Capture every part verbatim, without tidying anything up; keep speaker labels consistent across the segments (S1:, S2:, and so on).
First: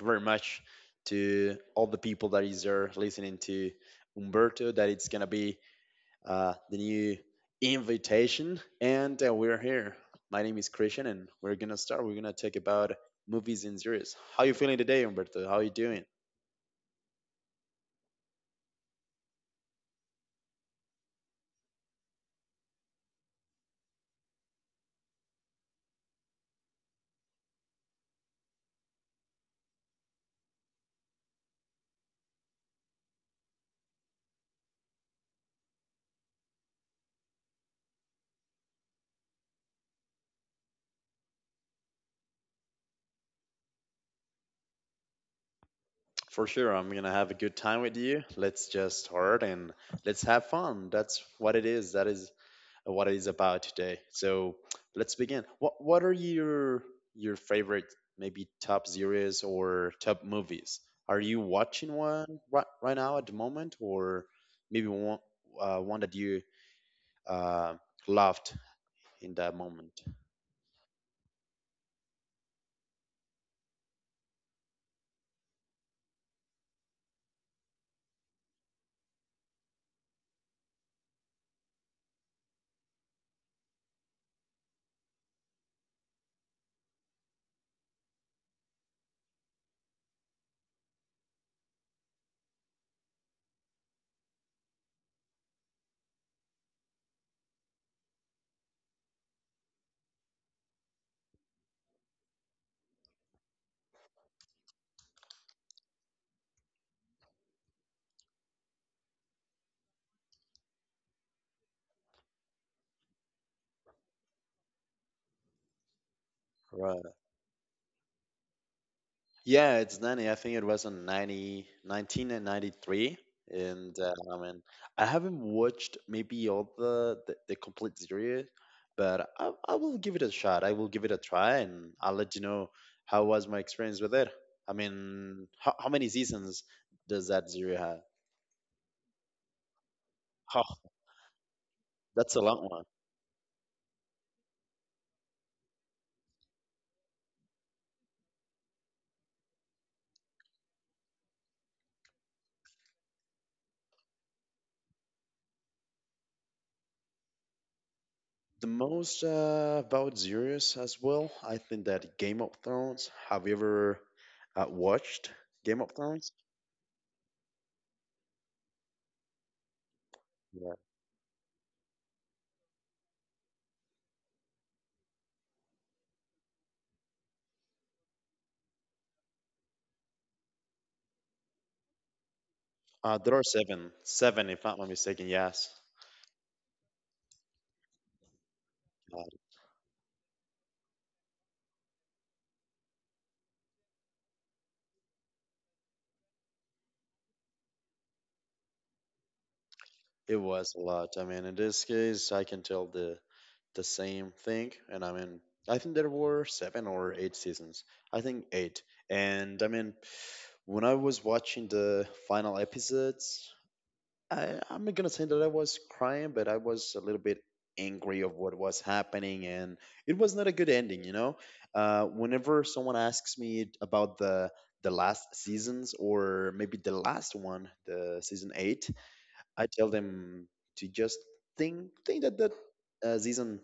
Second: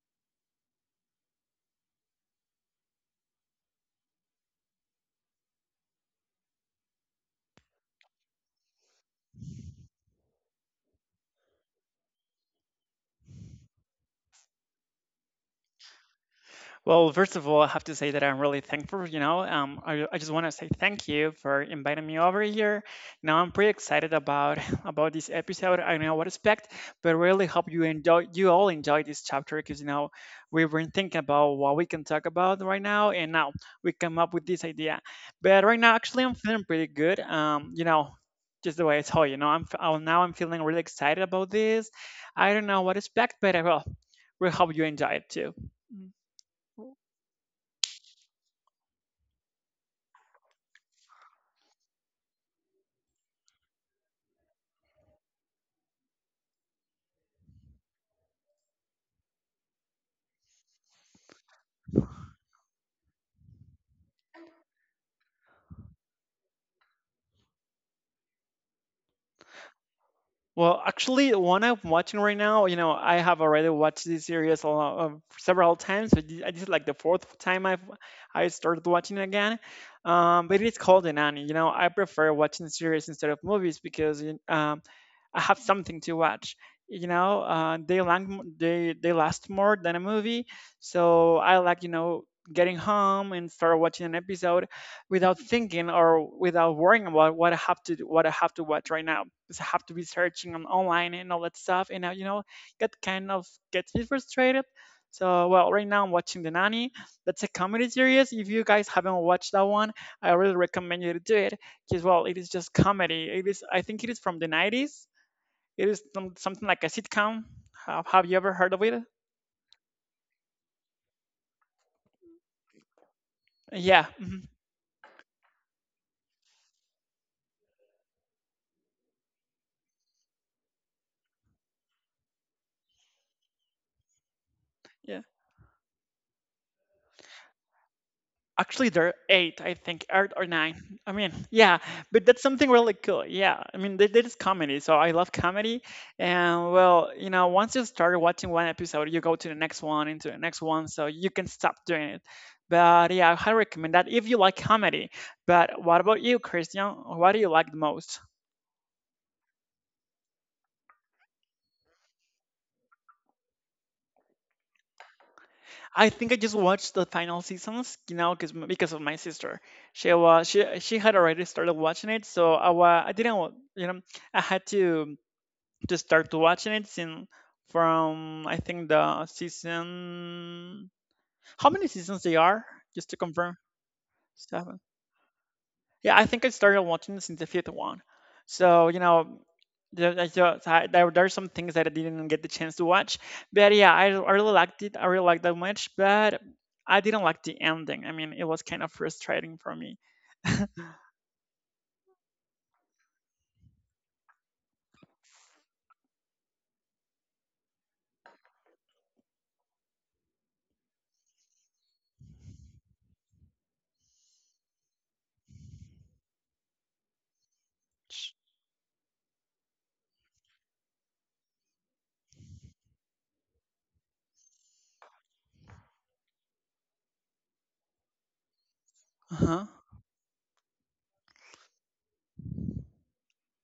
S1: you very much to all the people that is there listening to Umberto. That it's gonna be uh, the new invitation, and uh, we're here. My name is Christian, and we're gonna start. We're gonna talk about movies and series. How you feeling today, Umberto? How you doing?
S2: Well, first of all, I have to say that I'm really thankful. You know, um, I, I just want to say thank you for inviting me over here. Now I'm pretty excited about about this episode. I don't know what to expect, but really hope you enjoy you all enjoy this chapter because you know we've been thinking about what we can talk about right now, and now we come up with this idea. But right now, actually, I'm feeling pretty good. Um, you know. Just the way I told you, you know, I'm f- oh, now I'm feeling really excited about this. I don't know what to expect, but I will. We hope you enjoy it too.
S1: For sure, I'm gonna have a good time with you. Let's just start and let's have fun. That's what it is. That is what it is about today. So let's begin. What what are your your favorite maybe top series or top movies? Are you watching one right, right now at the moment, or maybe one uh, one that you uh, loved in that moment?
S2: Well, actually, the one I'm watching right now, you know, I have already watched this series a lot, of- several times. but thi- This is like the fourth time I've I started watching it again. Um, but it's called The Nanny. You know, I prefer watching series instead of movies because um, I have something to watch. You know, uh, they lang- they they last more than a movie, so I like you know getting home and start watching an episode without thinking or without worrying about what I have to do, what I have to watch right now. Because I have to be searching on online and all that stuff, and uh, you know that kind of gets me frustrated. So well, right now I'm watching The Nanny. That's a comedy series. If you guys haven't watched that one, I really recommend you to do it because well, it is just comedy. It is I think it is from the nineties. It is some- something like a
S1: Right.
S2: sitcom. Have, have you ever heard of it?
S1: Yeah, it's ninety. I think it was in ninety, nineteen ninety-three. And
S2: Yeah,
S1: uh, I
S2: mhm,
S1: mean, I haven't watched maybe all the, the, the complete series, but I, I will give it a shot. I will give it a try and I'll let you know how was my experience with it. I
S2: yeah.
S1: mean, how, how many seasons does that series have?
S2: Actually, there are eight, I think, eight or
S1: Oh,
S2: nine. I mean, yeah, but
S1: that's
S2: that's
S1: a long
S2: something
S1: one.
S2: really cool. Yeah, I mean, that, that is comedy, so I love comedy. And well, you know, once you start watching one episode, you go to the next one, into the next one, so you can stop doing it. But yeah, I highly recommend that if you like comedy. But what about you, Christian? What do you like the most?
S1: The most uh, about series as well, I think that Game of Thrones. Have you ever uh, watched Game of
S2: I think
S1: Thrones?
S2: I just watched the final seasons, you know, cause, m- because of my sister. She was she she had already started watching it, so I wa- I didn't wa- you know I had to to start to watching it since from I think the season how many seasons they are just to
S1: Uh, there are
S2: confirm.
S1: seven, seven, if not
S2: Seven.
S1: I'm not mistaken. Yes,
S2: Yeah, I think I started watching this in the fifth one. So, you
S1: God,
S2: know, there, there's just- I- there, there are some things that I didn't get the chance to watch. But yeah, I, I really liked it. I really liked that much, but I didn't like the ending. I mean, it was kind of frustrating for me.
S1: it was a lot. I mean, in this case, I can tell the the same thing, and I mean, I think there were seven or eight seasons. I think eight. And I mean, when I was watching the final episodes, I, I'm not gonna say that I was crying, but I was a little bit angry of what was happening, and it was not a good ending. You know, uh, whenever someone asks me about the the last seasons or maybe the last one, the season eight,
S2: Uh-huh.
S1: I tell them to just think think that that uh, season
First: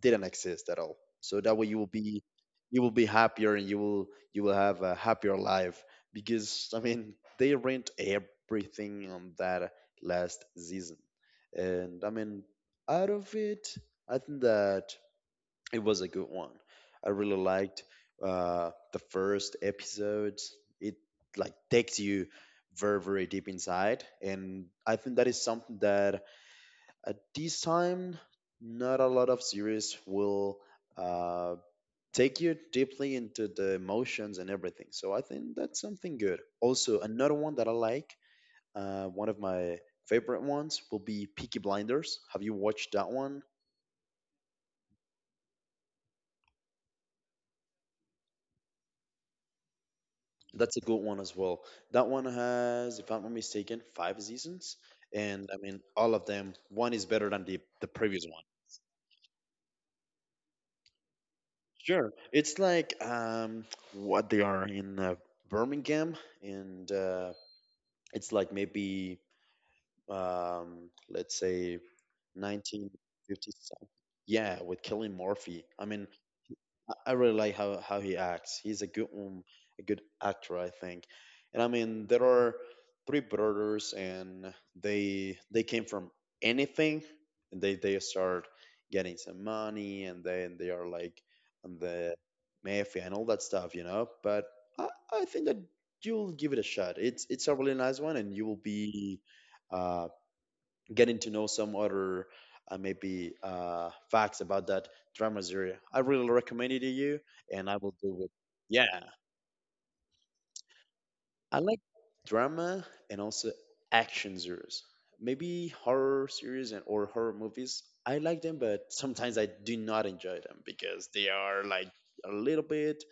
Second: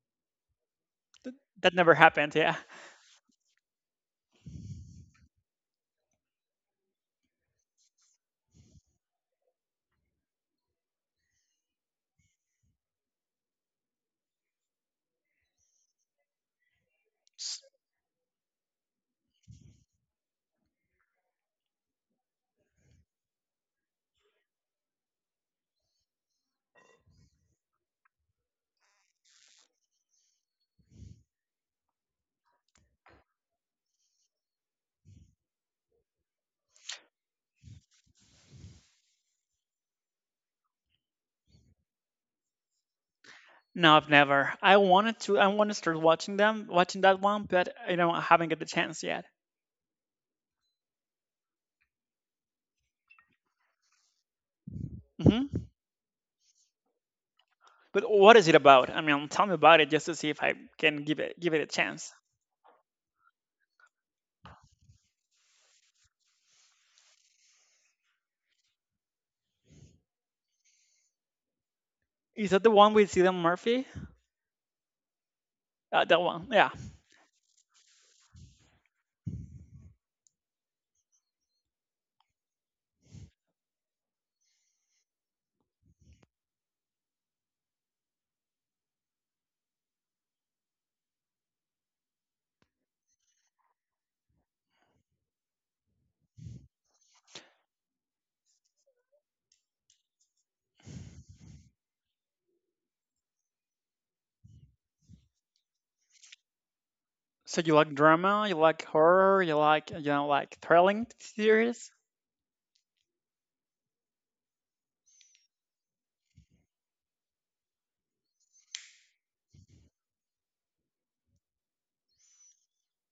S1: didn't exist at all. So that way
S2: That
S1: you will
S2: never
S1: be
S2: happened, yeah.
S1: you will be happier and you will you will have a happier life because I mean they rent everything on that last season, and I mean out of it, I think that it was a good one. I really liked uh, the first episode. It like takes you very very deep inside, and I think that is something that at this time not a lot of series will uh, take you deeply into the emotions and everything. So I think that's something good. Also, another one that I like, uh, one of my favorite ones will be Peaky Blinders. Have you watched that one?
S2: No, I've never. I wanted to I want to start watching them, watching that one, but you know, I haven't get the chance yet.
S1: That's a good one as well. That one has, if I'm not mistaken, five seasons, and I
S2: Hmm.
S1: mean all of them. One is better than the the
S2: But
S1: previous
S2: what
S1: one.
S2: is it about? I mean, tell me about it just to see if I can give it give it a
S1: Sure,
S2: chance.
S1: it's like um what they are in uh, Birmingham, and uh, it's like maybe um let's say
S2: Is that the one with Cillian
S1: nineteen fifty something.
S2: Murphy?
S1: Yeah, with Killing Murphy. I mean,
S2: Uh, that one, yeah.
S1: I I really like how, how he acts. He's a good um, a good actor, I think. And I mean, there are three brothers, and they they came from anything, and they they start getting some money, and then they are like on the mafia and all that stuff, you know. But I, I think that you'll give it a shot. It's it's a really nice one, and you will be. uh Getting to know some other uh, maybe uh, facts about that drama series. I really recommend it to you,
S2: So
S1: and
S2: you
S1: I will
S2: like
S1: do it.
S2: drama, you
S1: Yeah,
S2: like horror, you like you know like thrilling
S1: I like
S2: series.
S1: drama and also action series. Maybe horror series and or horror movies. I like them, but sometimes I do not enjoy them because they are like a little bit,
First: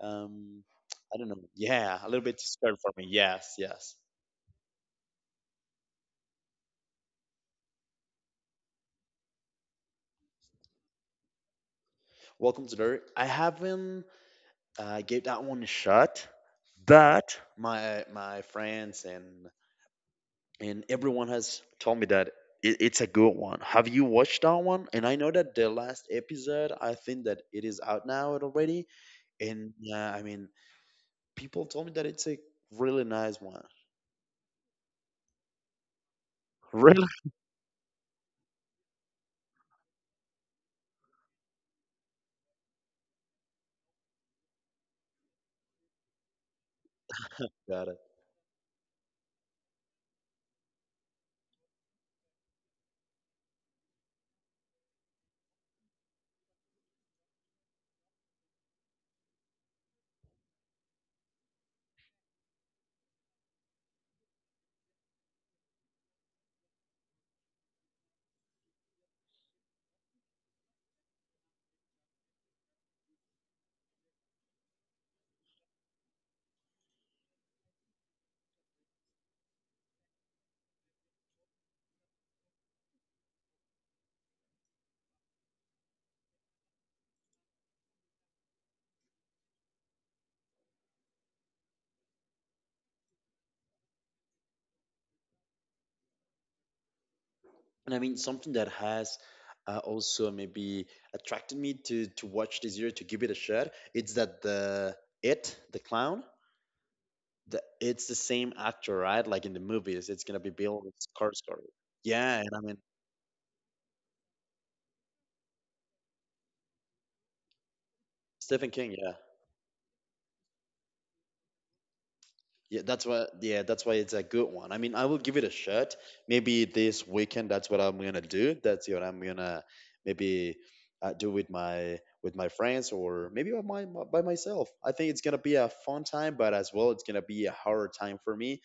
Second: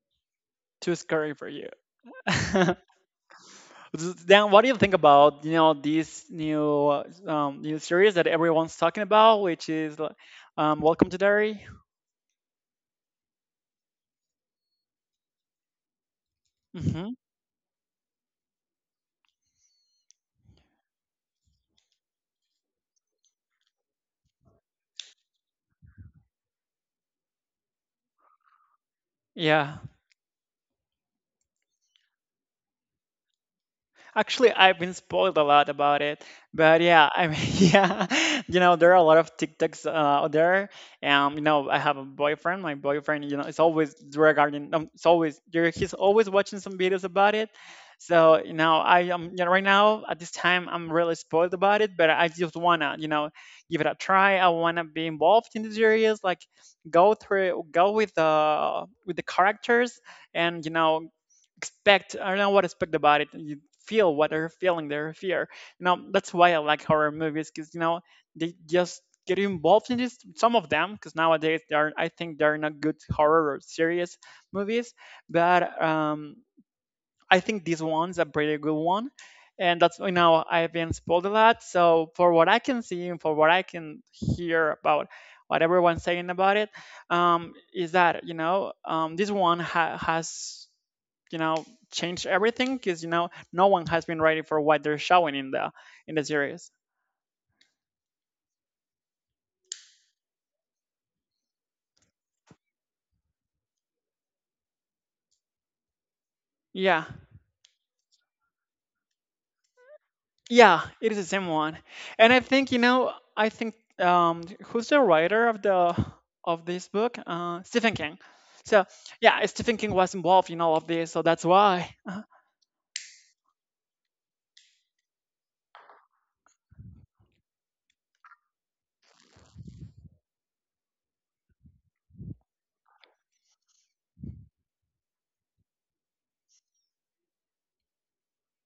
S1: um,
S2: Too
S1: I don't
S2: scary
S1: know.
S2: for you.
S1: Yeah, a little bit scared for me. Yes, yes.
S2: Then what do you think about you know this new uh, um, new series that everyone's talking about, which is like, um, Welcome to Derry?
S1: Welcome to Larry. I haven't I gave that one a shot,
S2: Hmm.
S1: but my my friends and and everyone has told me that it, it's a good one. Have you watched that one? And I know that the last episode, I think that it is out now already. And
S2: Yeah.
S1: uh, I mean, people told me that it's a really nice one.
S2: Actually, I've been spoiled a lot about it, but
S1: Really
S2: yeah, I mean, yeah, you know, there are a lot of TikToks uh, out there. Um, you know, I have a boyfriend. My boyfriend, you know, it's always regarding. Um, it's always there- he's always watching some videos about it.
S1: got it.
S2: So you know, I am you know right now at this time I'm really spoiled about it, but I just wanna you know give it a try. I wanna be involved in these areas, like go through, go with the with the characters, and you know expect I don't know what to expect about it. You feel what they're feeling, their fear. You know, that's why I like horror movies because you know they just get involved in this. Some of them, because nowadays they are, I think they're not good horror or serious movies, but um, I think this one's a pretty good one. And that's you know I've been spoiled a lot. So for what I can see and for what I can hear about what everyone's saying about it, um, is that you know um, this one ha- has you know change everything because you know no one has been ready for what they're showing in the in the series.
S1: And I mean, something that has uh, also maybe attracted me to to watch this year to give it a shot. It's that the it the clown
S2: Yeah,
S1: The it's the same actor, right? Like in the movies, it's gonna be
S2: yeah,
S1: Bill
S2: it is the same
S1: Skarsgård.
S2: one. And I
S1: Yeah, and I
S2: think you
S1: mean
S2: know I think um who's the writer of the of this book, uh, Stephen King.
S1: Stephen
S2: So
S1: King. Yeah,
S2: yeah, Stephen King was involved in all of this, so that's why. Uh-huh.
S1: yeah. That's why. Yeah, that's why it's a good one. I mean, I will give it a shot. Maybe this weekend. That's what I'm gonna do. That's what I'm gonna maybe uh, do with my with my friends or maybe by my by myself. I think it's gonna be a fun time, but as well, it's gonna be a hard time for me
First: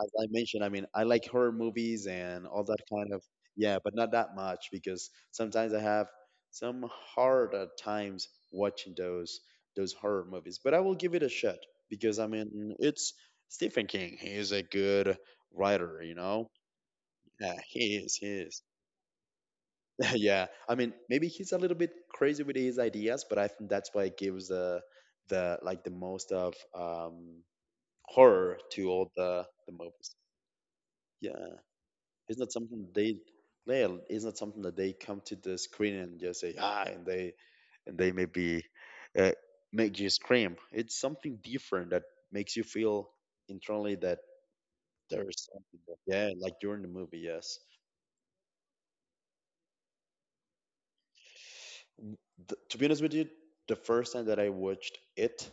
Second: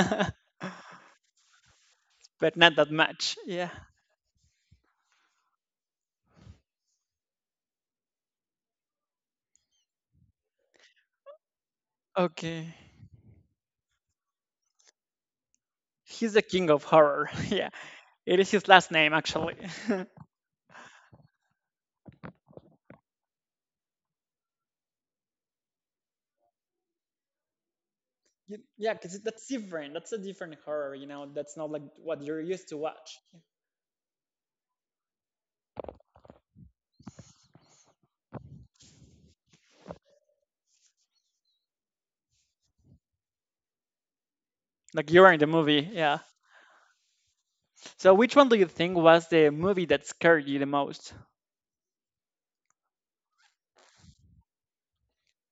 S1: as I mentioned, I mean, I like horror movies and
S2: But
S1: all
S2: not
S1: that
S2: that
S1: kind of
S2: much, yeah.
S1: yeah, but not that much because sometimes I have some harder times watching those those horror movies. But I will give it a shot because I mean,
S2: Okay,
S1: it's Stephen King. He is a good writer, you
S2: he's the
S1: know.
S2: king of horror.
S1: Yeah,
S2: Yeah,
S1: he is. He
S2: it is
S1: is.
S2: his last name, actually.
S1: yeah, I mean, maybe he's a little bit crazy with his ideas, but I think that's why it gives the the like the most of um horror
S2: You-
S1: to
S2: yeah,
S1: all
S2: because
S1: the
S2: that's
S1: the
S2: different. That's
S1: movies.
S2: a different horror, you know. That's
S1: Yeah.
S2: not like what
S1: It's
S2: you're
S1: not
S2: used to
S1: something that they
S2: watch.
S1: play. It's not something that they come to the screen and just say hi, and they and they maybe uh, make you scream. It's something different that makes you feel internally that
S2: Like you're in the
S1: there's something.
S2: movie,
S1: That,
S2: yeah.
S1: yeah, like during the movie. Yes.
S2: So which one do you think was the movie that scared you the most?
S1: Th to be honest with you, the first time that I watched it,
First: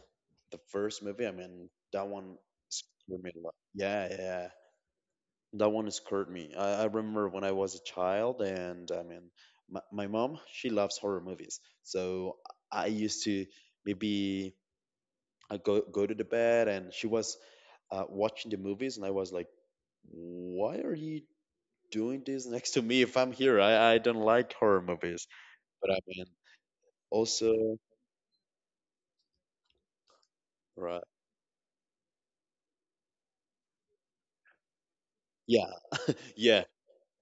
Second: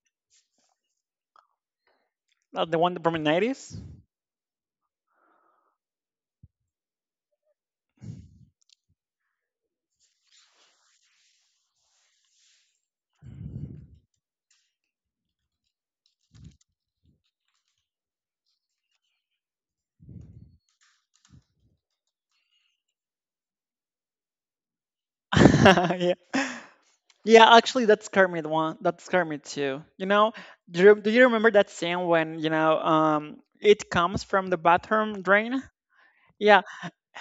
S1: the first movie, I mean that one
S2: Not the one from the
S1: scared me a lot.
S2: nineties?
S1: Yeah, yeah. That one scared me. I, I remember when I was a child, and I mean, my, my mom, she loves horror movies. So I used to maybe I go go to the bed, and she was uh, watching the movies, and I was like, "Why are you doing this next to me? If I'm here, I, I don't like horror movies." But I
S2: Yeah.
S1: mean,
S2: Yeah,
S1: also,
S2: actually, that scared me. The one that scared me too. You know, do you,
S1: right?
S2: do you remember that scene when you know um it comes from the bathroom drain?
S1: Yeah,
S2: Yeah,
S1: yeah.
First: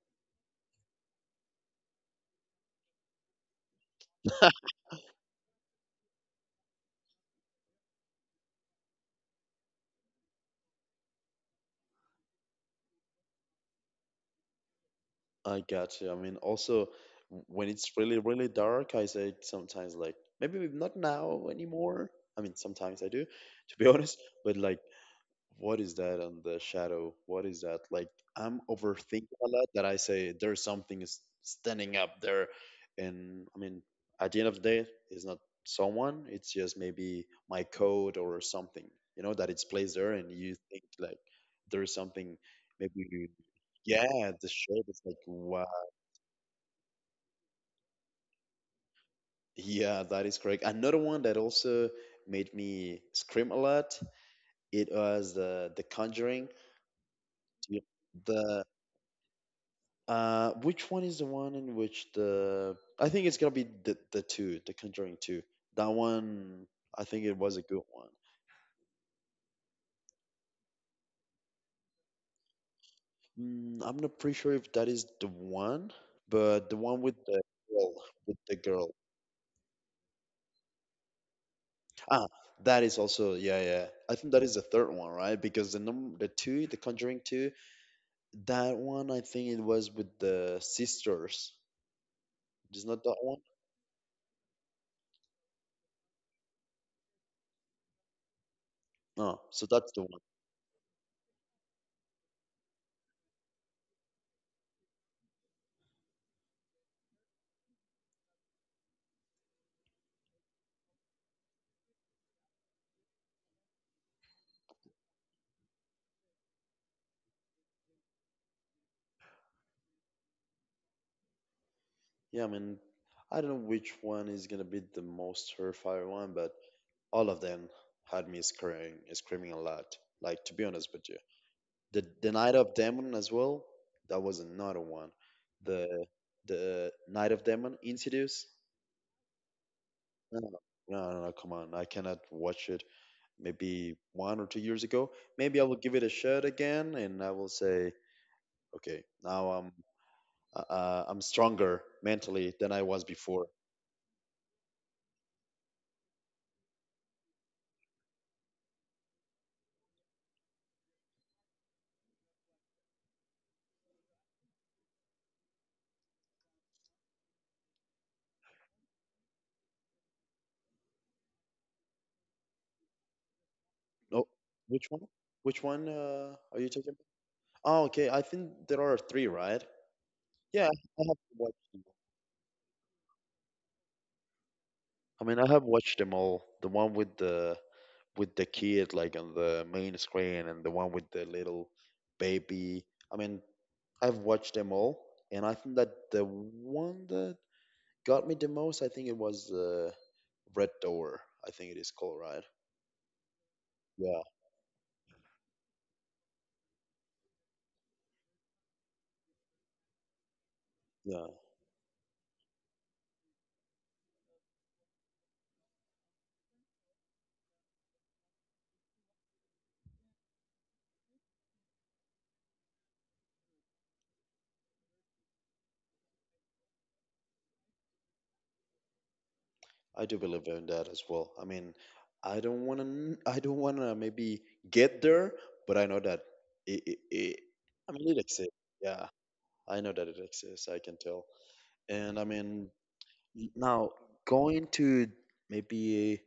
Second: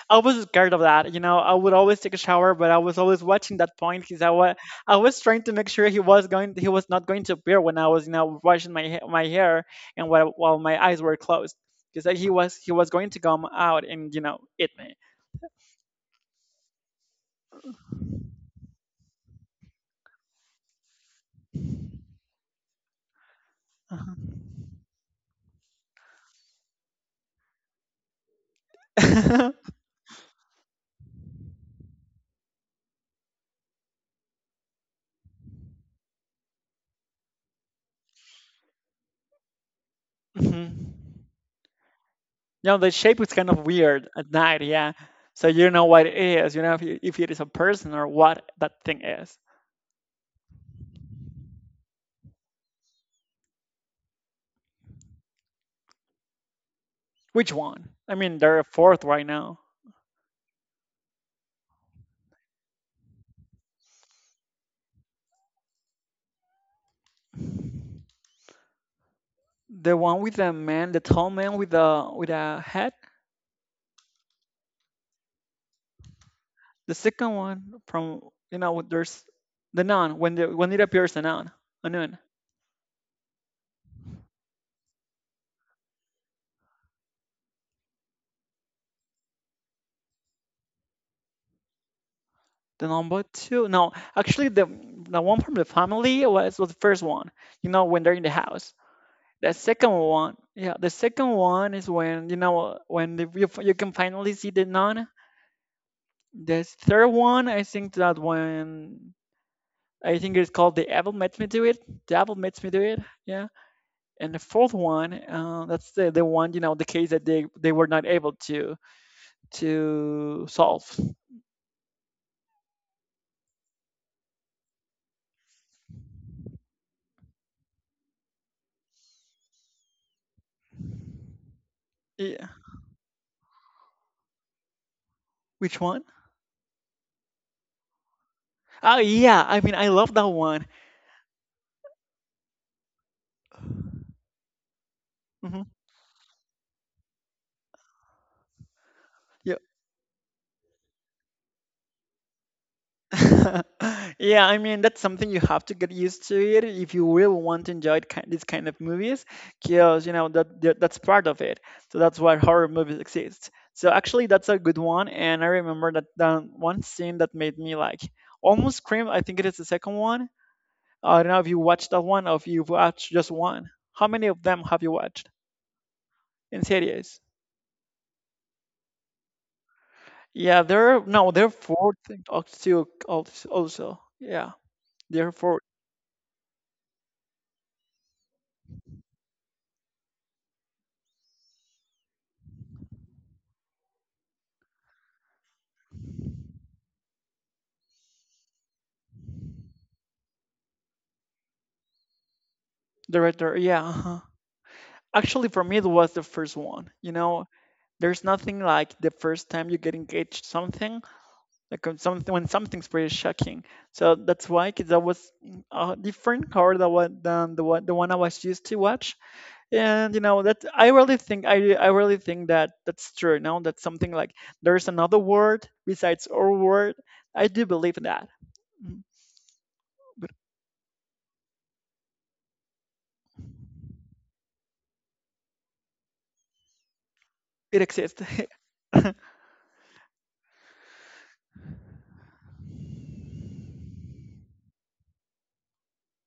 S2: I was scared of that. You know, I would always take a shower, but I was always watching that point because I was I was trying to make sure he was going he was not going to appear when I was you know washing my ha- my hair and while while my eyes were closed because he was he was going to come out and you know eat me.
S1: I got you. I mean, also w- when it's really, really dark, I say sometimes like maybe not now anymore. I mean, sometimes I do, to be honest. But like, what is that on the shadow? What is that? Like, I'm overthinking a
S2: Uh-huh.
S1: lot that I say there's something is standing up there, and I mean, at the end of the day, it's not someone. It's just maybe my code or something. You know that it's placed there, and
S2: Mhm.
S1: you think
S2: You
S1: like there's something
S2: know, the shape
S1: maybe
S2: is kind of weird
S1: yeah,
S2: at
S1: the
S2: night,
S1: shape
S2: yeah.
S1: is like,
S2: So you know what it is, you know if, it- if it is a person or what that thing is.
S1: Yeah, that is correct. Another one that also made me scream a lot, it was the The Conjuring.
S2: Which
S1: The
S2: one? I mean, there
S1: the-
S2: are fourth right now.
S1: uh which one is the one in which the I think it's gonna be the the two, The Conjuring two. That one I think it was a good one.
S2: The one with the man, the tall man with a with a hat.
S1: Mm, I'm not pretty sure if that is the one, but the
S2: The
S1: one with
S2: second
S1: the
S2: one
S1: girl,
S2: from
S1: with the
S2: you know
S1: girl.
S2: there's the nun when the when it appears the nun, a nun.
S1: Ah, that is also yeah, yeah. I think that is the third one, right? Because the num the two, The Conjuring two That one, I think it was with the sisters. Is
S2: The
S1: not that
S2: number
S1: one?
S2: two. No, actually the the one from the family was was the first one. You know when they're in the house.
S1: No,
S2: The
S1: so that's
S2: second
S1: the one.
S2: one, yeah, the second one is when you know when the, you you can finally see the nun. The third one, I think that when I think it's called the apple makes me do it. The apple makes me do it. Yeah, and the fourth one, uh, that's the, the one you know the case that they they were not able to to solve.
S1: Yeah, I mean, I don't know which one is gonna be the most terrifying one, but all of them had me screaming, screaming a lot. Like to be honest with you, the the
S2: Yeah,
S1: Night of Demon as well. That was another one.
S2: which one?
S1: The the Night of Demon, Insidious.
S2: Oh yeah, I mean, I love that
S1: No, no,
S2: one.
S1: no, no, no, come on, I cannot watch it. Maybe one or two years ago. Maybe I will
S2: Hmm.
S1: give it a shot again, and I will say. Okay, now
S2: Yeah.
S1: I'm uh, uh, I'm stronger mentally than I was before.
S2: Yeah, I mean, that's something you have to get used to it if you really want to enjoy it, ki- these kind of movies, because you know that that- that's part of it. So that's why horror movies exist. So actually that's a good one, and I remember that, that one scene that made me like almost scream. I think it is the second one. Uh, I don't know if you watched that one or if you've watched just one. How
S1: No,
S2: many of them have
S1: which
S2: you
S1: one?
S2: watched
S1: Which one uh, are
S2: in
S1: you talking about?
S2: series?
S1: Oh, okay. I think there are three, right?
S2: Yeah,
S1: Yeah,
S2: there
S1: I
S2: are
S1: have
S2: no, there are
S1: watched them.
S2: four things also. Also, yeah,
S1: I
S2: there are
S1: mean, I
S2: four.
S1: have watched them all. The one with the with the kid like on the main screen, and the one with the little baby. I mean, I've watched them all, and I think that the one that got me the most, I think it was uh, Red Door. I think it is called, right?
S2: There, are- there. Yeah. Uh-huh.
S1: Yeah,
S2: Actually, for me, it was the first one. You know, there's nothing like the first time you get engaged something,
S1: yeah.
S2: like when something when something's pretty shocking. So that's why, 'cause that was mm, a different card that was than the one the one I was used to watch. And you know that I really think I I really think that that's true. You know that's something like there's another word besides our word. I do believe in that, mm,
S1: I do
S2: but
S1: believe in that as well. I mean, I don't want to. I don't want to maybe get there, but I know that it, it, it.
S2: it
S1: I mean, it
S2: exists.
S1: exists. Yeah, I know that it exists. I can tell. And I mean, now going to maybe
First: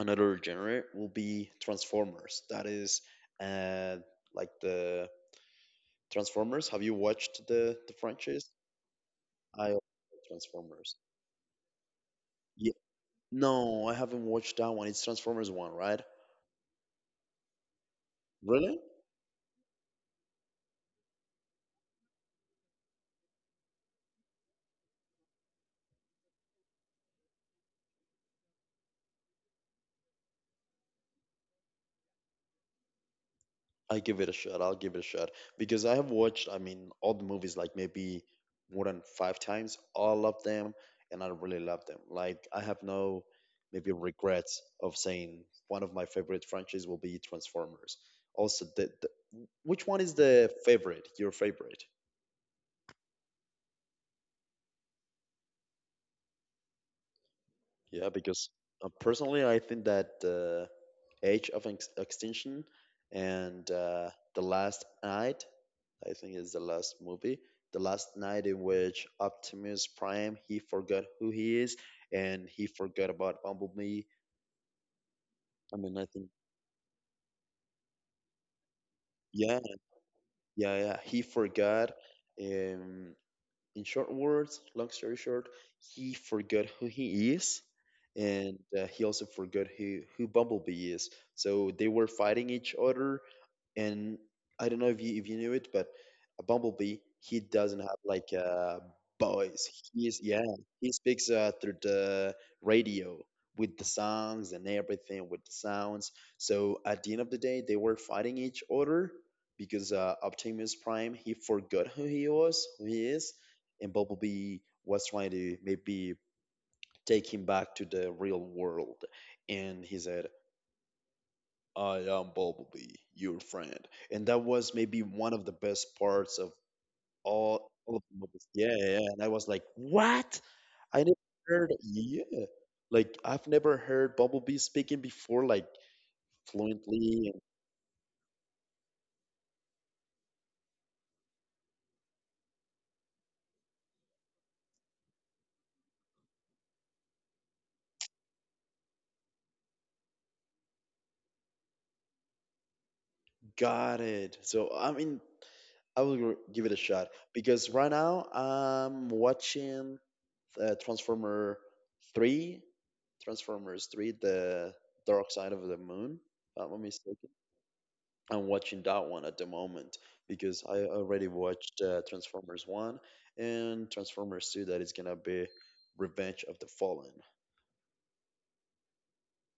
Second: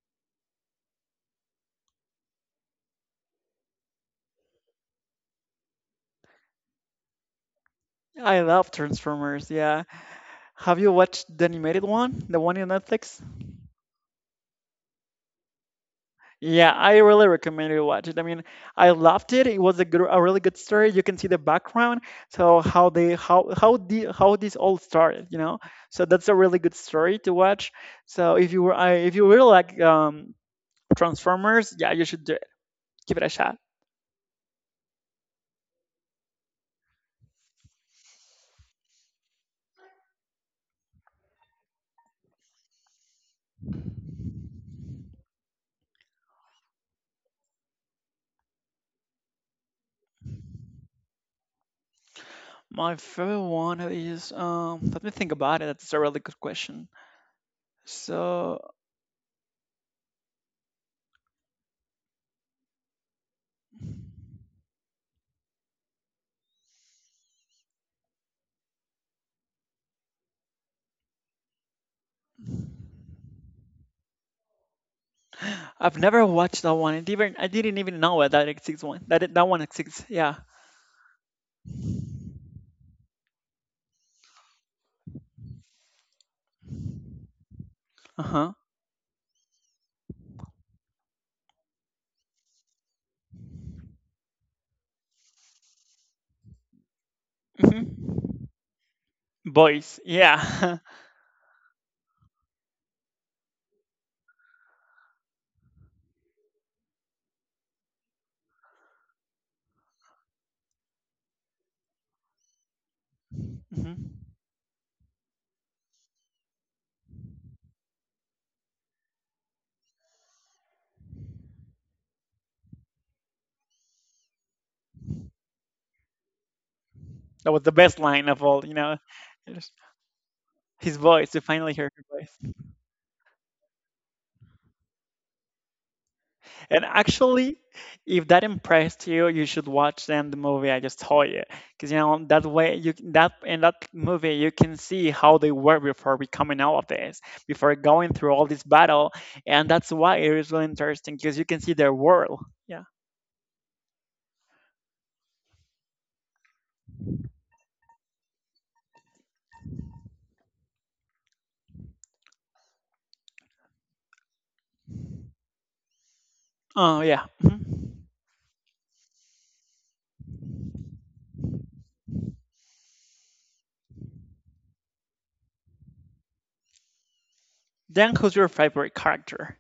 S1: another genre will be Transformers. That is, uh, like the Transformers. Have you watched the the
S2: I
S1: franchise?
S2: love Transformers.
S1: I love
S2: Yeah, have you
S1: Transformers.
S2: watched the animated one, the one in
S1: Yeah.
S2: Netflix?
S1: No, I haven't watched that one. It's Transformers one, right?
S2: Yeah, I really recommend you watch it. I mean,
S1: Really?
S2: I loved it. It was a good, a really good story. You can see the background, so how they, how how the how this all started, you know. So that's a really good story to watch. So if you were, I, if you really like um, Transformers, yeah, you should do it. Give it a shot.
S1: I give it a shot. I'll give it a shot because I have watched, I mean, all the movies like maybe more than five times, all of them, and I really love them. Like I have no maybe regrets of saying one of my favorite franchises will be Transformers. Also, the, the which one is the favorite? Your favorite?
S2: My favorite one is, um, let me think about it. That's a really good question.
S1: Yeah, because
S2: So
S1: uh, personally, I think that the age of ex- extinction and uh, the last night, I think is the last movie, the last night in which Optimus Prime he forgot who he is and he forgot about Bumblebee. I
S2: I've
S1: mean, I
S2: never
S1: think
S2: watched that one. I did I didn't even know that it exists one. That it, that one
S1: yeah,
S2: exists. Yeah.
S1: yeah, yeah, he forgot. Um, in short words, long story short, he forgot who he is,
S2: Uh huh.
S1: and uh, he also forgot who who Bumblebee is. So they were fighting each other, and I don't know if you if you knew it, but a Bumblebee he doesn't
S2: hmm
S1: have like uh, voice.
S2: Voice,
S1: He is yeah,
S2: yeah.
S1: he speaks uh, through the radio with the songs and everything with the sounds. So at the end of the day, they were fighting each other because uh, Optimus Prime he forgot who he was, who he is, and
S2: Mhm.
S1: Bumblebee was trying to maybe take him back to the real world. And he said, I am Bumblebee, your friend. And that was maybe one of the best parts of
S2: That was
S1: all,
S2: the
S1: all
S2: best
S1: of the
S2: line of
S1: movies.
S2: all,
S1: Yeah,
S2: you know.
S1: yeah, yeah. And I was like,
S2: Just
S1: what?
S2: his
S1: I never
S2: voice, you
S1: heard,
S2: finally hear his
S1: yeah.
S2: voice.
S1: Like, I've never heard Bumblebee speaking before, like,
S2: And
S1: fluently.
S2: actually, if that impressed you, you should watch then the movie I just told you. Because, you know, that way, you c- that in that movie, you can see how they were before becoming all of this, before going through all this battle. And that's why it is really interesting, because you can see their world. Yeah.
S1: Got it. So, I mean, I will gr- give it a shot because right now I'm watching uh, Transformer three, Transformers three, The Dark Side of the Moon, if I'm not
S2: Oh, yeah.
S1: mistaken.
S2: Mhm.
S1: I'm watching that one at the moment because I already watched uh, Transformers one and Transformers two that is gonna be Revenge of the Fallen.
S2: Then, who's your favorite character?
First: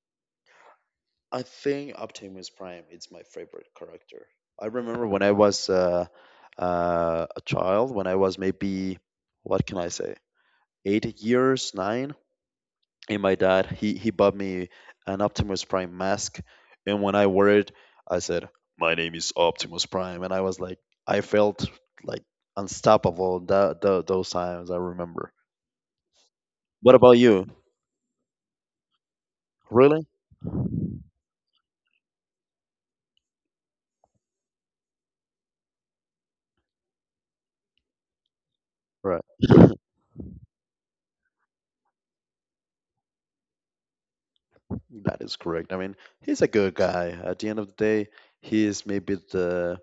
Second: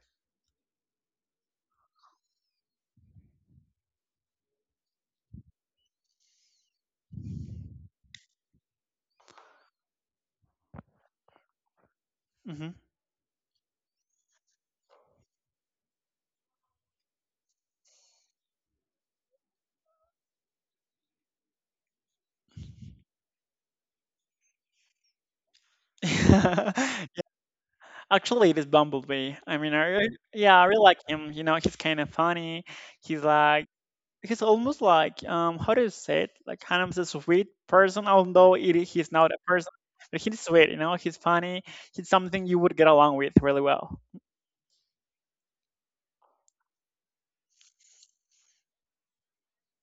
S1: I think Optimus Prime is my favorite character. I remember when I was uh, uh, a child, when I was maybe, what can I say, eight years, nine,
S2: hmm
S1: and my dad, he, he bought me an Optimus Prime mask. And when I wore it, I said, My name is Optimus Prime. And I was like, I felt like unstoppable that, tho- those times, I remember. What about you?
S2: Actually, it is Bumblebee. I mean, I
S1: Really?
S2: really, yeah, I really like him. You know, he's kind of funny. He's like, he's almost like, um, how do you say it? Like, kind of a sweet person, although it, he's not a person, but he's sweet. You know, he's funny. He's something you would get along with really well.
S1: That is correct. I mean, he's a good guy. At the end of the day, he is maybe the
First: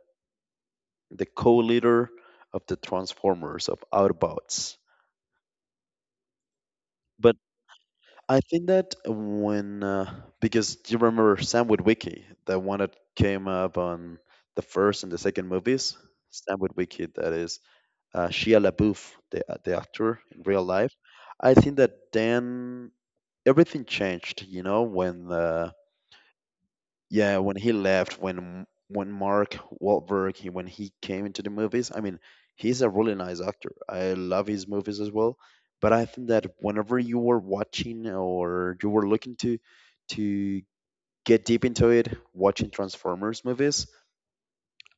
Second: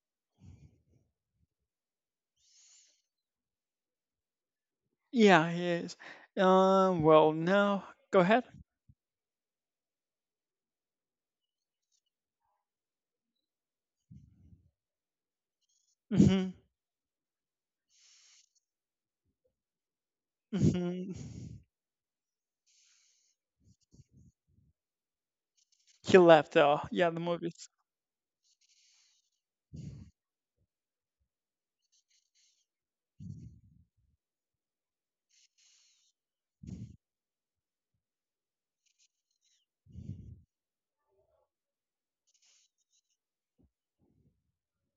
S1: the co-leader of the Transformers of Autobots.
S2: Yeah, he is. Um, well,
S1: But
S2: no, go
S1: I
S2: ahead.
S1: think that when uh, because you remember Sam Witwicky, the one that came up on the first and the second movies,
S2: hmm
S1: Sam Witwicky, that is uh, Shia LaBeouf, the uh, the actor in real life.
S2: hmm
S1: I think that then everything changed. You know, when uh,
S2: He left though. Yeah, the
S1: yeah, when
S2: movies.
S1: he left, when when Mark Wahlberg, he, when he came into the movies, I mean, he's a really nice actor. I love his movies as well. But I think that whenever you were watching or you were looking to to get deep into it, watching Transformers movies,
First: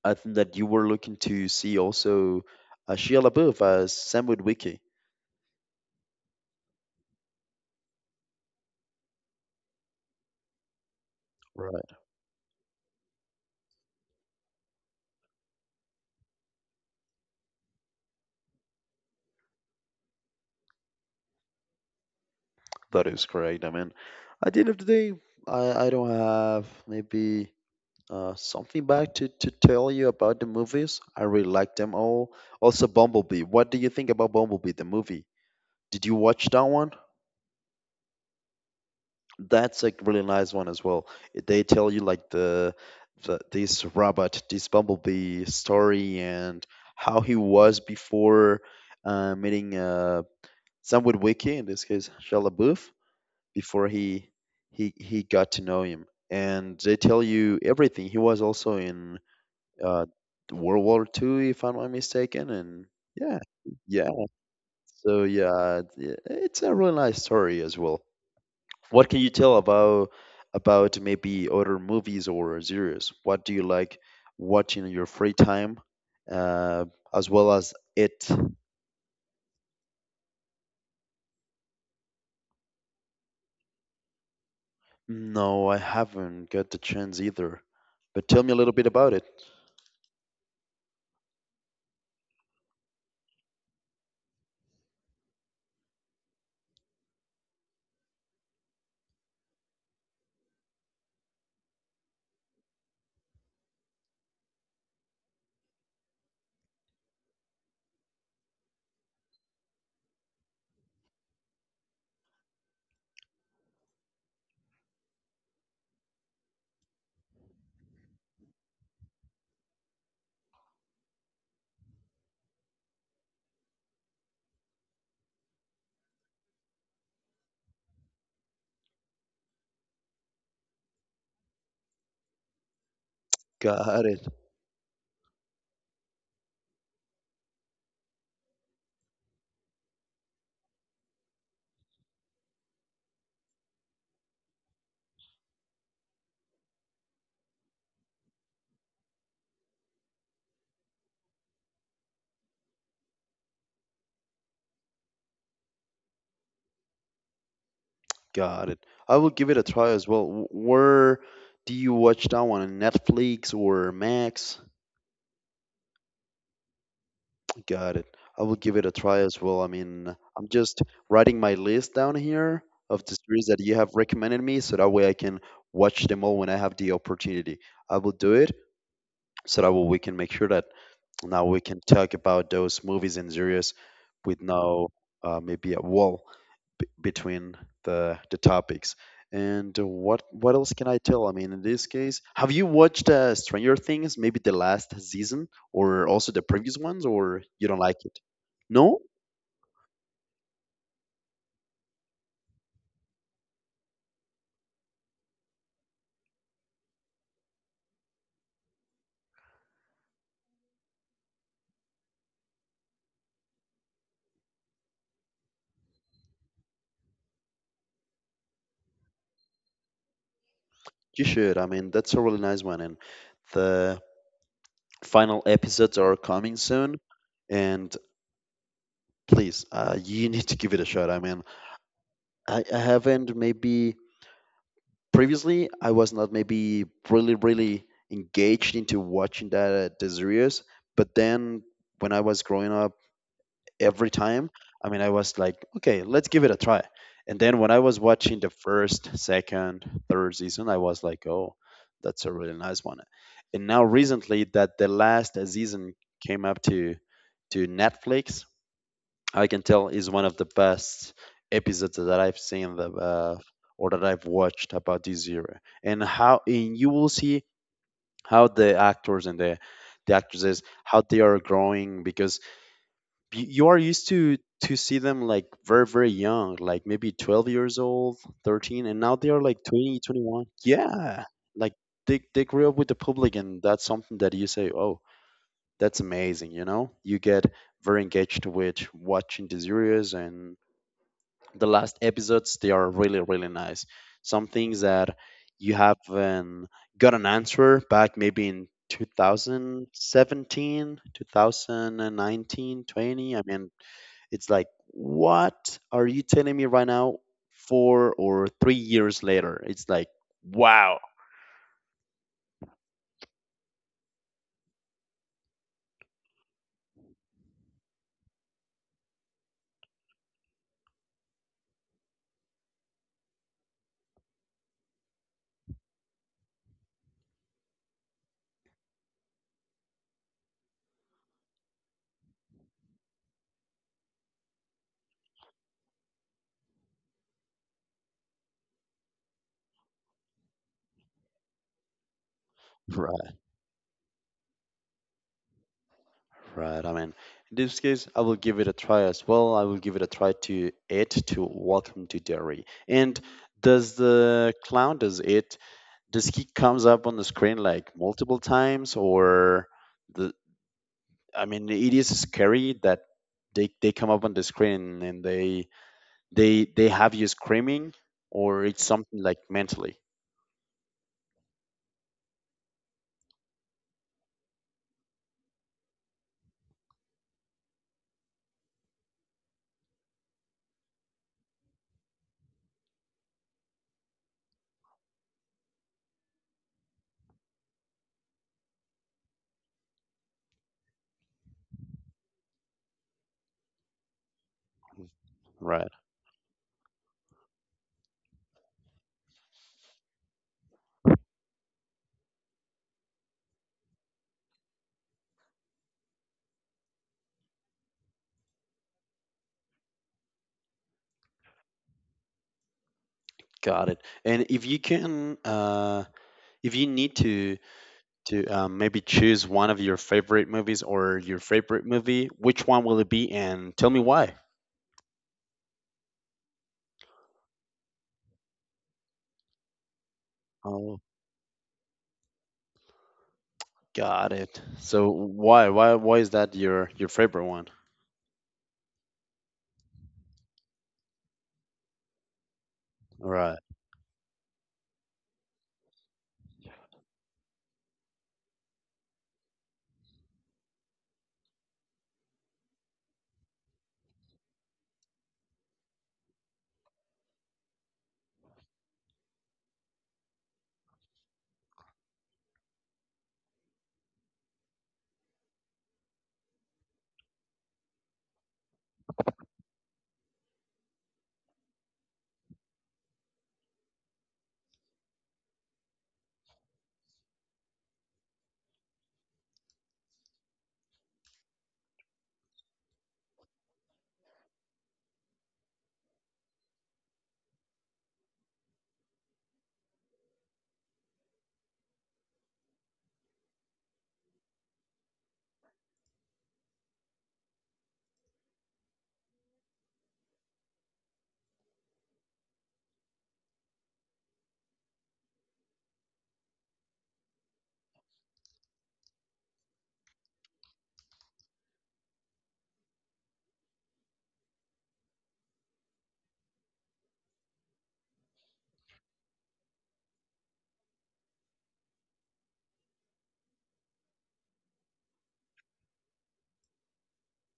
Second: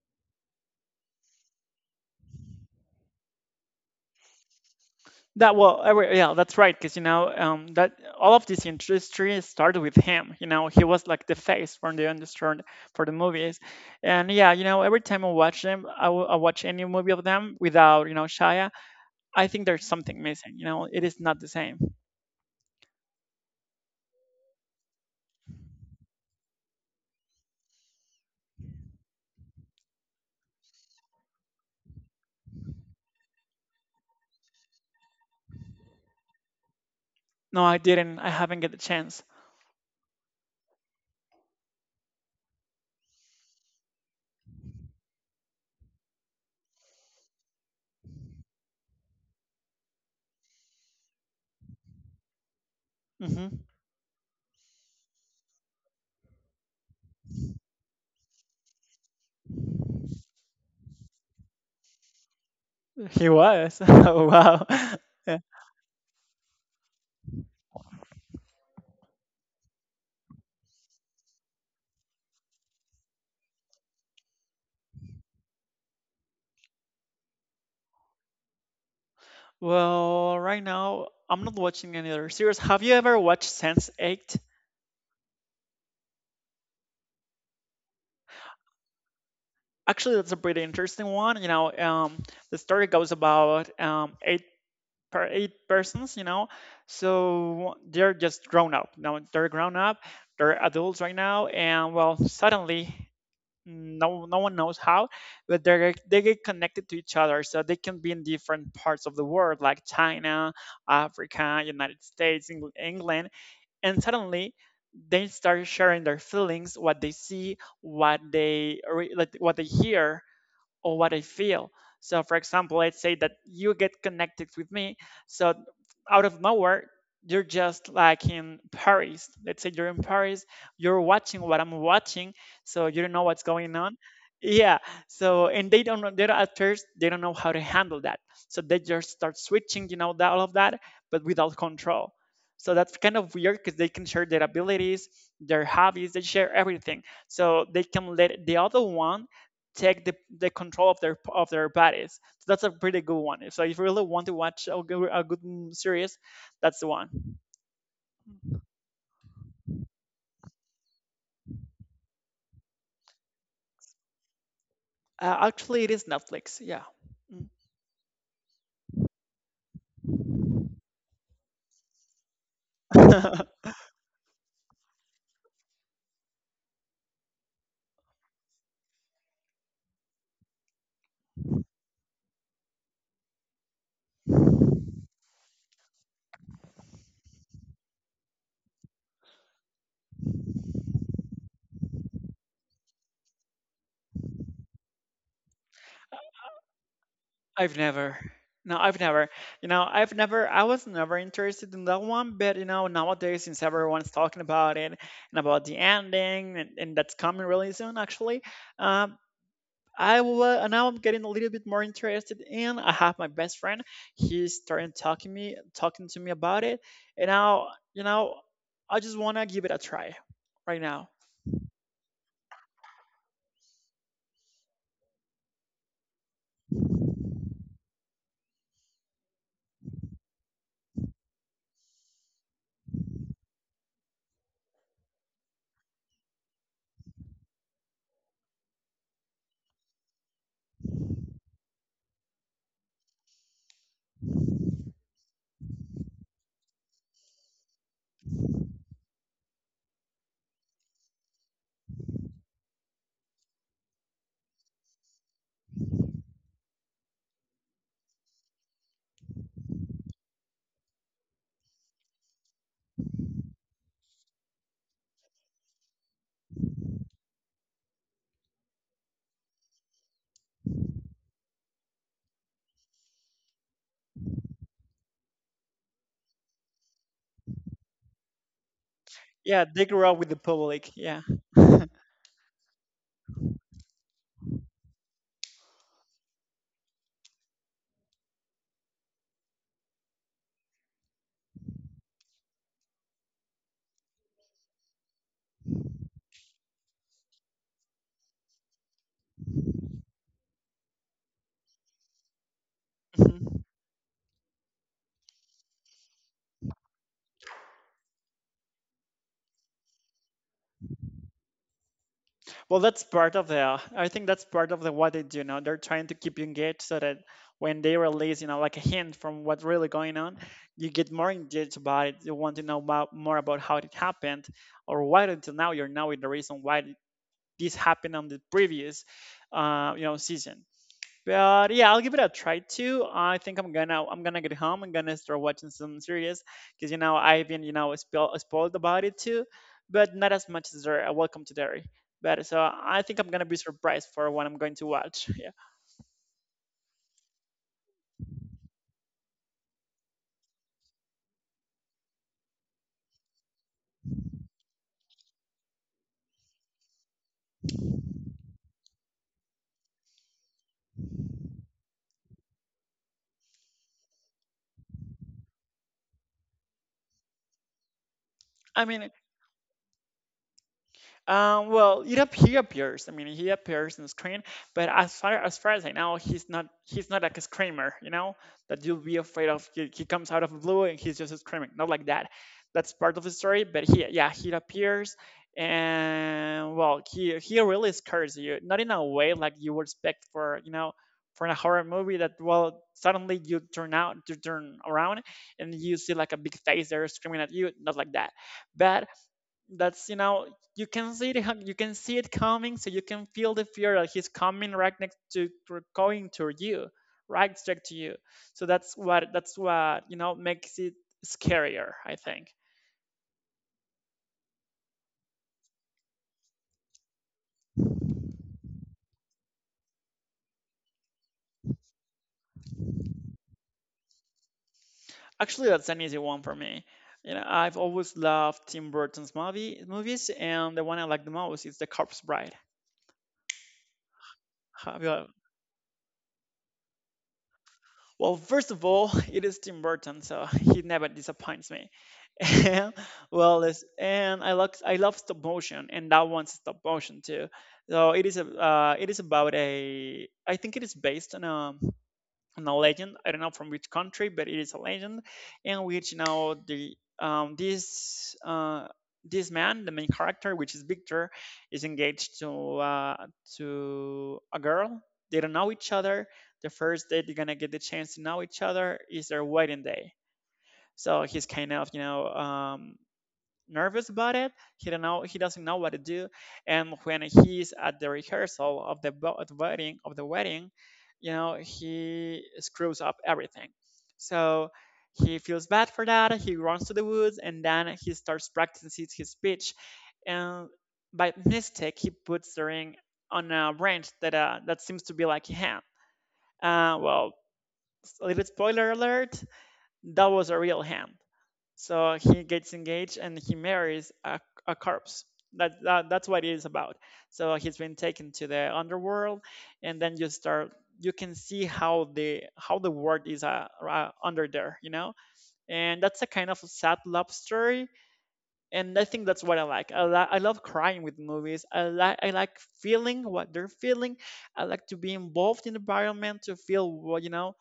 S1: I think that you were looking to see also uh, Shia LaBeouf as Sam Witwicky.
S2: That well, every- yeah, that's right. Because you know um, that all of this industry started with him. You know, he was like the face from
S1: Right.
S2: the industry for the movies, and yeah, you know, every time I watch them, I, w- I watch any movie of them without you know Shia. I think there's something missing. You know, it is not the same.
S1: That is correct. I mean, at the end of the day, I, I don't have maybe Uh, something back to, to tell you about the movies. I really like them all. Also, Bumblebee. What do you think about Bumblebee, the movie? Did you watch that one?
S2: No, I didn't. I haven't get the chance.
S1: That's a really nice one as well. They tell you like the, the this robot, this Bumblebee story, and how he was before uh, meeting uh, Samwood Wiki, in this case Shia LaBeouf,
S2: hmm
S1: before he he he got to know him. And they tell you everything. He was also in uh, World War Two, if I'm not mistaken. And
S2: He
S1: yeah,
S2: was.
S1: yeah.
S2: Oh, wow.
S1: So
S2: Yeah.
S1: yeah, it- it's a really nice story as well. What can you tell about about maybe other movies or series? What do you like watching in your free time, uh, as well as it?
S2: Well, right now I'm not watching any other series. Have you ever watched Sense Eight?
S1: No, I haven't got the chance either. But tell me a little bit about it.
S2: Actually, that's a pretty interesting one. You know, um, the story goes about um, eight per eight persons. You know, so they're just grown up. Now they're grown up. They're adults right now, and well, suddenly, no no one knows how, but they they get connected to each other. So they can be in different parts of the world, like China, Africa, United States, Eng- England, and suddenly they start sharing their feelings, what they see, what they re- like, what they hear, or what I feel. So, for example, let's say that you get connected with me. So, out of nowhere, you're just like in Paris. Let's say you're in Paris, you're watching what I'm watching, so you don't know what's going on.
S1: Got it.
S2: Yeah. So, and they don't know, they don't, at first, they don't know how to handle that. So, they just start switching, you know, that, all of that, but without control. So, that's kind of weird because they can share their abilities, their hobbies, they share everything. So, they can let the other one take the, the control of their of their bodies. So that's a pretty good one. So if you really want to watch a good, a good mm, series, that's the one.
S1: Got it. I will give it a try as well. Wh- Where do you watch that one? On Netflix or Max?
S2: Uh, actually, it is Netflix. Yeah.
S1: Got it. I will give it a try as well. I mean, I'm just writing my list down here of the series
S2: Mm.
S1: that you have recommended me so that way I can watch them all when I have the opportunity. I will do it so that way we can make sure that now we can talk about those movies and series with no uh, maybe a wall b- between the the topics. And uh, what what else can I tell? I mean, in this case, have you watched uh, Stranger Things? Maybe the last season, or also the previous ones, or you
S2: I've
S1: don't like
S2: never.
S1: it?
S2: No, I've
S1: No,
S2: never. You know, I've never. I was never interested in that one. But you know, nowadays, since everyone's talking about it and about the ending, and, and that's coming really soon, actually, uh, I wa- now I'm getting a little bit more interested in. I have my best friend. He started talking me talking to me about it, and now you know I just want to give it a try right now.
S1: you should. I mean, that's a really nice one, and the final episodes are coming soon. And please, uh, you need to give it a shot. I mean, I, I haven't maybe previously I was not maybe really really engaged into watching that uh, the series, but then when I was growing up, every time I mean I was like, okay, let's give it a try. And then when I was watching the first, second, third season, I was like, oh, that's a really nice one. And now recently that the last season came up to to Netflix, I can tell is one of the best episodes that I've seen the, uh, or that I've watched about this year. And how and you will see how the actors and the the actresses how they are growing because y- you are used to to see them like very very young, like maybe twelve years old, thirteen, and now they are
S2: Yeah,
S1: like
S2: they
S1: twenty
S2: grew up
S1: twenty
S2: with the
S1: one
S2: public. Yeah.
S1: Yeah, like they, they grew up with the public, and that's something that you say, oh, that's amazing, you know, you get very engaged with watching the series, and the last episodes they are really really nice, some things that you haven't got an answer back maybe in two thousand seventeen, two thousand and nineteen, twenty. I
S2: Mhm.
S1: mean, it's like, what are you telling me right now? Four or three years later, it's like, wow.
S2: Well, that's part of the. I think that's part of the what they do. You know, they're trying to keep you engaged so that when they release, you know, like a hint from what's really going on, you get more engaged about it. You want to know about, more about how it happened or why until now you're knowing the reason why this happened on the previous uh, you know season. But yeah, I'll give it a try too. I think I'm gonna I'm gonna get home. I'm gonna start watching some series because you know I've been you know spoil, spoiled about it too, but not as much as Dairy. Welcome to Dairy. But so I think I'm
S1: Right,
S2: gonna be surprised for what I'm going to watch. Yeah,
S1: right. I mean, in this case I will give it a try as well. I will give it a try to it, to Welcome to Dairy. And does the clown does it does he comes up on the screen like multiple times, or the? I mean, it is scary that they they come up on the screen and they they they have you screaming, or
S2: I
S1: it's
S2: mean
S1: something like mentally,
S2: Um, well, it ap- he appears. I mean, he appears on screen, but as far as far as I know, he's not he's not like a screamer. You know that you'll be afraid of. He, he comes out of the blue and he's just screaming. Not like that. That's part of the story. But he yeah he appears, and well he he really scares you. Not in a way like you would expect for you know for a horror movie that well suddenly you turn out you turn around and
S1: right?
S2: you see like a big face there screaming at you. Not like that but that's you know you can see it ha- you can see it coming so you can feel the fear that he's coming right next to to- going to you right straight to you so that's what that's what you know makes it scarier I think.
S1: Got it. And if you can, uh, if you need to to um, maybe choose one of your favorite movies or your favorite movie, which one will it be, and tell me why?
S2: Actually that's an easy one for me. You know, I've always loved Tim Burton's movie movies, and the one
S1: Oh,
S2: I like the most is The Corpse Bride.
S1: got it.
S2: Have
S1: So
S2: you
S1: why why why is that your your favorite one?
S2: Well, first of all, it is Tim Burton, so he never disappoints me. And
S1: Right.
S2: well, it's, and I love I love stop motion, and that one's stop motion too. So it is a uh, it is about a I think it is based on a and a legend. I don't know from which country, but it is a legend, in which now the um, this uh, this man, the main character, which is Victor, is engaged to uh, to a girl. They don't know each other. The first day they're gonna get the chance to know each other is their wedding day. So he's kind of you know um, nervous about it. He don't know. He doesn't know what to do. And when he's at the rehearsal of the, bo- the wedding, of the wedding, you know, he screws up everything. So he feels bad for that. He runs to the woods and then he starts practicing his speech. And by mistake, he puts the ring on a branch that uh, that seems to be like a hand. Uh, well, a little spoiler alert. That was a real hand. So he gets engaged and he marries a, a corpse. That, that that's what it is about. So he's been taken to the underworld, and then you start you can see how the how the world is uh, uh, under there, you know. And that's a kind of sad love story, and I think that's what I like. I, li- I love crying with movies. I like I like feeling what they're feeling. I like to be involved in the environment to feel what you know,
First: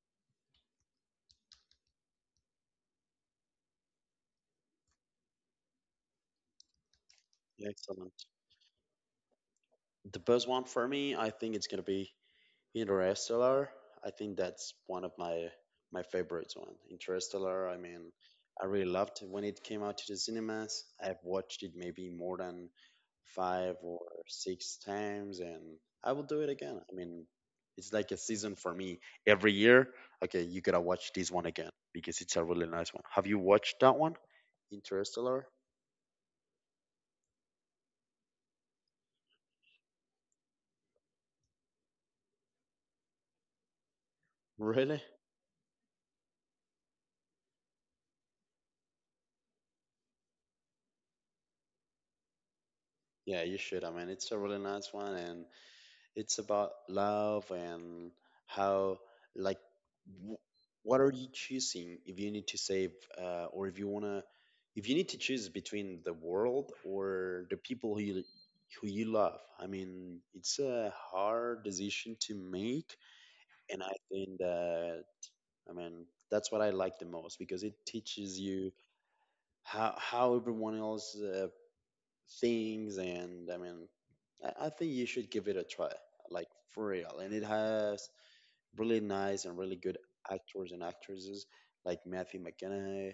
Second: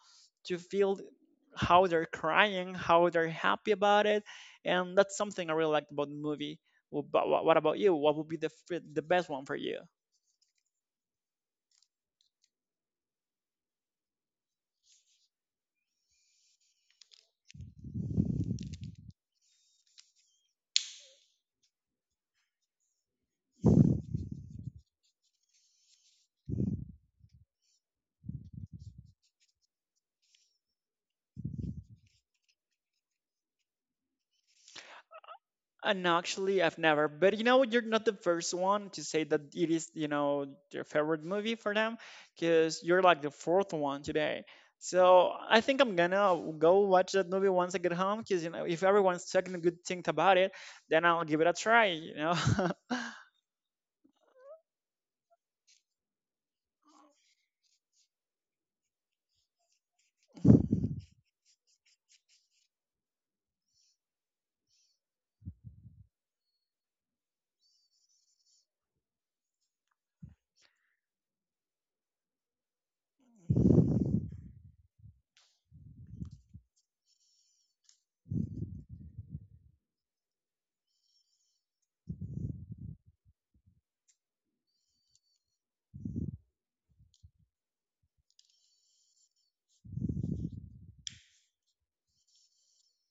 S2: to feel how they're crying, how they're happy about it, and that's something I really liked about the movie. Well, But what what about you? What
S1: Excellent.
S2: would be the f- the best one for you?
S1: The best one for me, I think it's gonna be Interstellar. I think that's one of my my favorites one. Interstellar. I mean, I really loved it when it came out to the cinemas. I've watched it maybe more than five or six times, and I will do it again. I mean, it's like a season for me. Every year, okay, you gotta watch this one again because it's a really nice one. Have you watched that one, Interstellar?
S2: And actually, I've never. But you know, what? You're not the first one to say that it is, you know, their favorite movie for them, because you're like the fourth one today.
S1: Really?
S2: So I think I'm gonna go watch that movie once I get home, because you know, if everyone's talking good things about it, then I'll give it a try. You know.
S1: Yeah, you should. I mean, it's a really nice one, and it's about love and how, like, w- what are you choosing if you need to save uh, or if you want to if you need to choose between the world or the people who you, who you love? I mean, it's a hard decision to make, and I think that I mean that's what I like the most because it teaches you how how everyone else uh, things. And I mean, i I think you should give it a try like, for real. And it has really nice and really good actors and actresses like Matthew McConaughey,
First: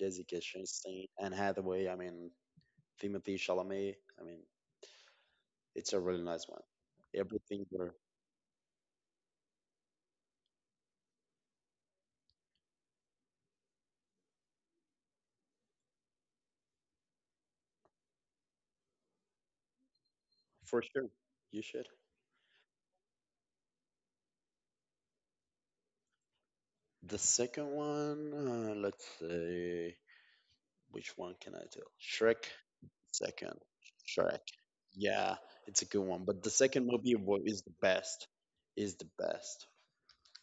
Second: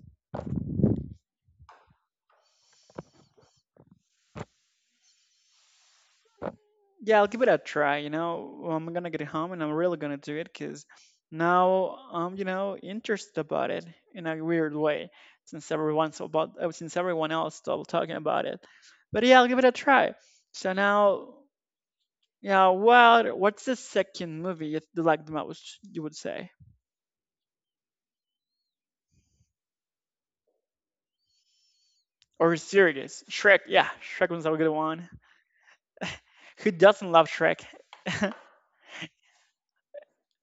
S1: Jessica Chastain, Anne Hathaway, I mean Timothy Chalamet, I mean, it's a really nice one.
S2: Yeah, I'll give it a
S1: Everything there.
S2: try. You know, I'm gonna get home and I'm really gonna do it because now I'm, you know, interested about it in a weird way since everyone's about uh, since everyone else still talking about it. But yeah, I'll give it a try. So
S1: For sure,
S2: now,
S1: you should.
S2: yeah, what what's the second movie you th- like the most? You would say
S1: The second one, uh, let's see, which one can I tell? Shrek.
S2: or series?
S1: Second
S2: Shrek. Yeah, Shrek
S1: Shrek.
S2: was a good one.
S1: Yeah, it's a good one. But the
S2: Who
S1: second
S2: doesn't
S1: movie
S2: love
S1: wa- is
S2: Shrek?
S1: the best. Is the best.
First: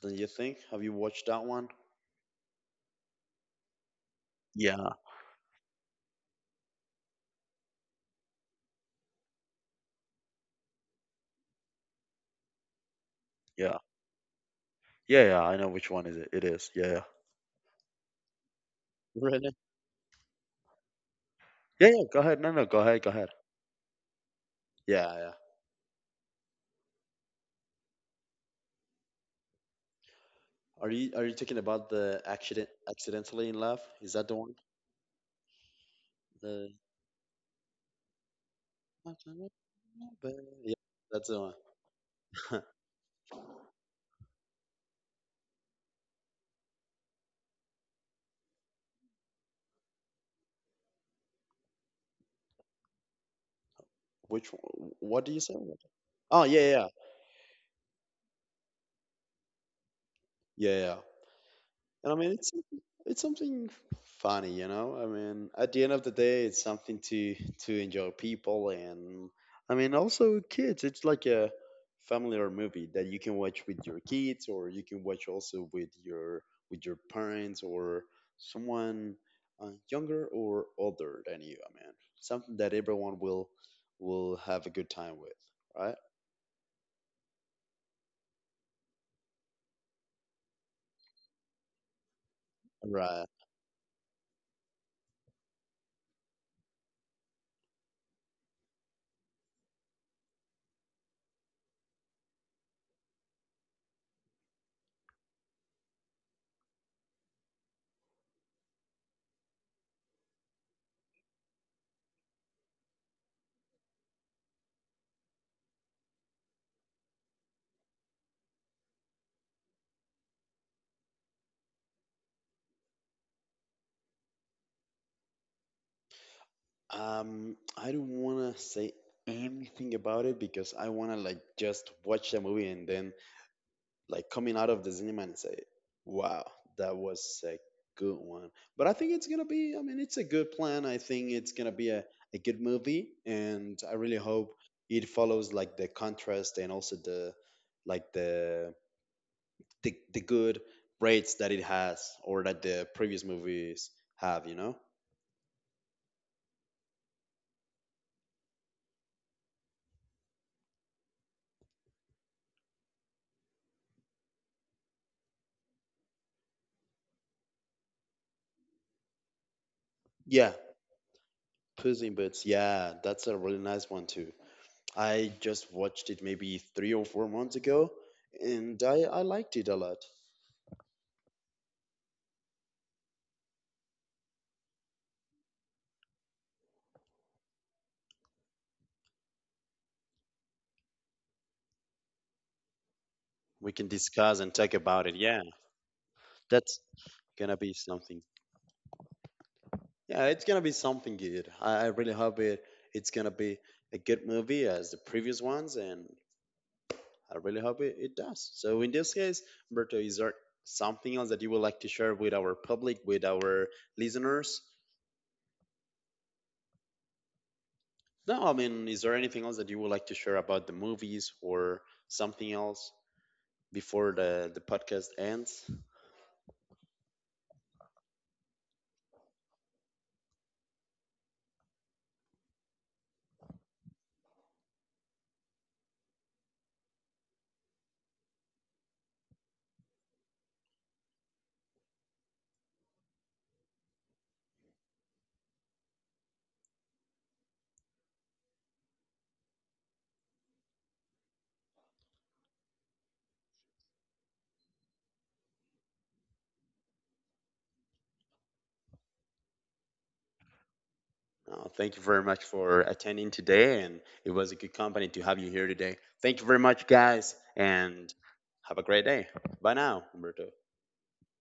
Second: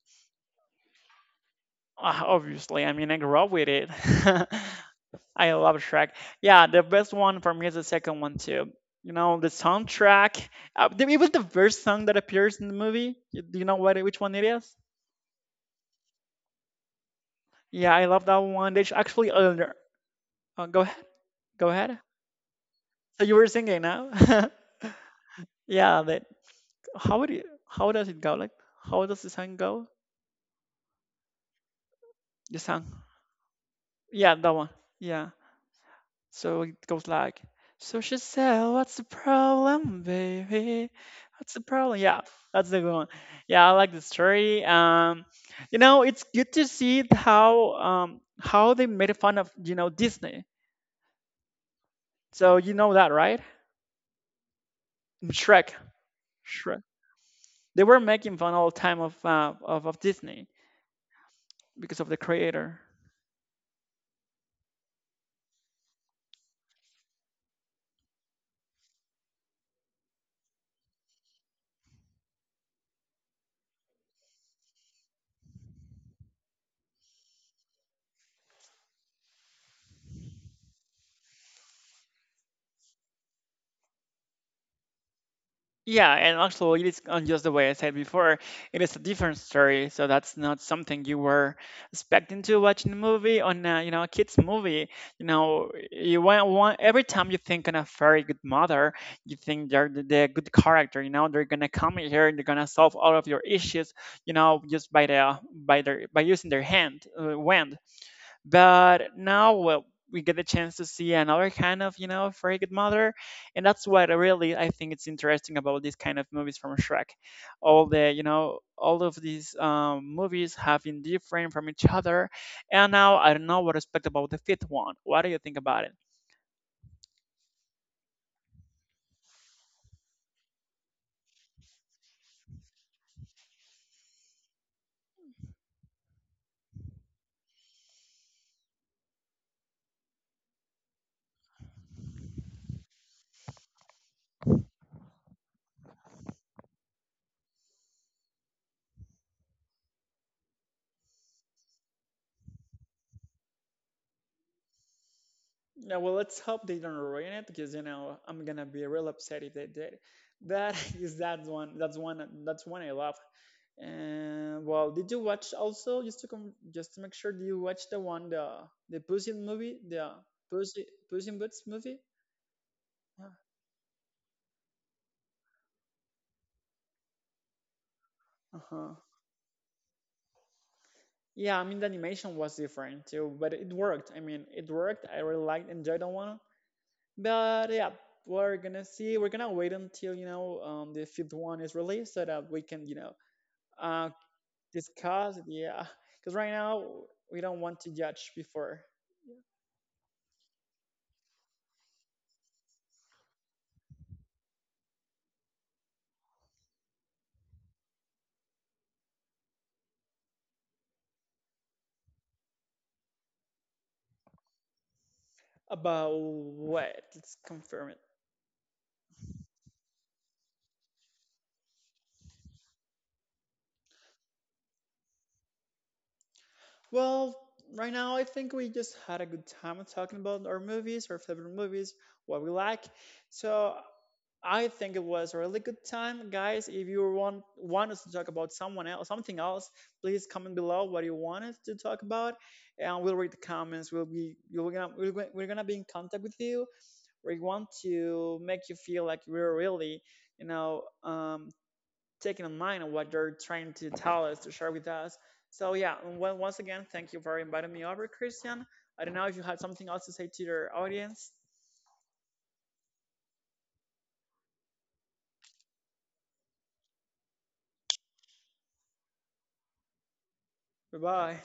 S1: Don't you think? Have you watched that one?
S2: Uh, Obviously, I mean, I grew up with it.
S1: Yeah,
S2: I love Shrek. Yeah, the best one for me is the second one too. You know, the soundtrack. Uh, the- it was the first song that appears in the movie. Y- Do you know
S1: yeah,
S2: what which one it is?
S1: yeah, yeah. I know which one is it. It is. Yeah, yeah.
S2: Yeah, I love that one. They sh- actually
S1: Really?
S2: uh, uh, go ahead. Go
S1: Yeah,
S2: ahead.
S1: yeah. Go ahead. No, no. Go ahead. Go
S2: So
S1: ahead.
S2: you were singing now?
S1: Yeah, yeah.
S2: Yeah, that how would you how does it go? Like how does the song go?
S1: Are you are you talking about the
S2: The
S1: accident
S2: song.
S1: accidentally in love? Is that
S2: Yeah,
S1: the
S2: that
S1: one?
S2: one. Yeah. So
S1: The
S2: it goes like, so she said, "What's the problem,
S1: Yeah,
S2: baby?
S1: that's the
S2: What's the
S1: one.
S2: problem?" Yeah, that's the one. Yeah, I like the story. Um, you know, it's good to see how um how they made fun of you know Disney. So you know that, right?
S1: Which one? What do you say?
S2: Shrek,
S1: Oh yeah, yeah,
S2: Shrek.
S1: yeah,
S2: They were making fun all the time of uh, of, of Disney
S1: yeah, yeah.
S2: because of
S1: And I
S2: the
S1: mean, it's
S2: creator.
S1: it's something funny, you know. I mean, at the end of the day, it's something to to enjoy people, and I mean, also kids. It's like a family or movie that you can watch with your kids, or you can watch also with your with your parents or someone uh, younger or older than you. I mean, something that everyone will will have a good time with, right?
S2: Yeah, and actually, it is uh, just the way I said before. It is a different story, so that's not something you were expecting to watch in a
S1: Right.
S2: movie on, a, you know, a kids movie. You know, you want, want every time you think on a very good mother, you think they're the, the good character. You know, they're gonna come here and they're gonna solve all of your issues. You know, just by the by their by using their hand, uh, wand. But now, well, we get the chance to see another kind of, you know, very good mother, and that's what I really I think it's interesting about these kind of movies from Shrek. All the, you know, all of these um, movies have been different from each other, and now I don't know what to expect about the fifth one. What do you think about it?
S1: Um, I don't want to say anything about it because I want to like just watch the movie and then like coming out of the cinema and say, "Wow, that was a good one." But I think it's gonna be. I mean, it's a good plan. I think it's gonna be a, a good movie, and I really hope it follows like the contrast and also the like the the, the good rates that it has or that the previous movies have. You know?
S2: Yeah, well, let's hope they don't ruin it because you know I'm gonna be real upset if they did. That is that one. That's one. That's one I love. And well, did you watch also just to come just to make sure? Did you watch the one the the Puss in movie, the
S1: Yeah,
S2: Puss Puss in Boots movie?
S1: Puss in Boots. Yeah, that's a really nice one too. I just watched it maybe three or four months ago,
S2: Uh
S1: and
S2: huh.
S1: I, I liked it a lot.
S2: Yeah, I mean the animation was different too, but it worked. I mean it worked. I really liked enjoyed the one. But yeah, we're gonna see. We're gonna wait until you know um, the fifth one is released so that we can you know.
S1: We can
S2: uh.
S1: discuss and talk about it.
S2: Discuss
S1: Yeah,
S2: yeah because right
S1: that's
S2: now we don't
S1: gonna be
S2: want to
S1: something.
S2: judge before
S1: Yeah, it's gonna be something good. I, I really hope it. It's gonna be a good movie as the previous ones, and I really hope it, it does. So in this case, Berto, is there something else that you would like to share with our public, with our listeners?
S2: about what let's confirm it.
S1: No, I mean, is there anything else that you would like to share about the movies or something else before the, the podcast ends?
S2: Well right now I think we just had a good time talking about our movies our favorite movies, what we like. So I think it was a really good time guys. If you want want us to talk about someone else something else, please comment below what you want us to talk about and we'll read the comments. We'll be you're gonna we're gonna, we're gonna be in contact with you. We want to make you feel like we're really, you know, um, taking in mind of what they're trying to tell us to share with us. So yeah, and once again, thank you for inviting me over, Christian. I don't know if you had something else to say to your audience.
S1: Uh, thank you very much for attending today, and it was a good company to have you here today. Thank you very much, guys, and have a great day. Bye now, Humberto.
S2: Bye bye.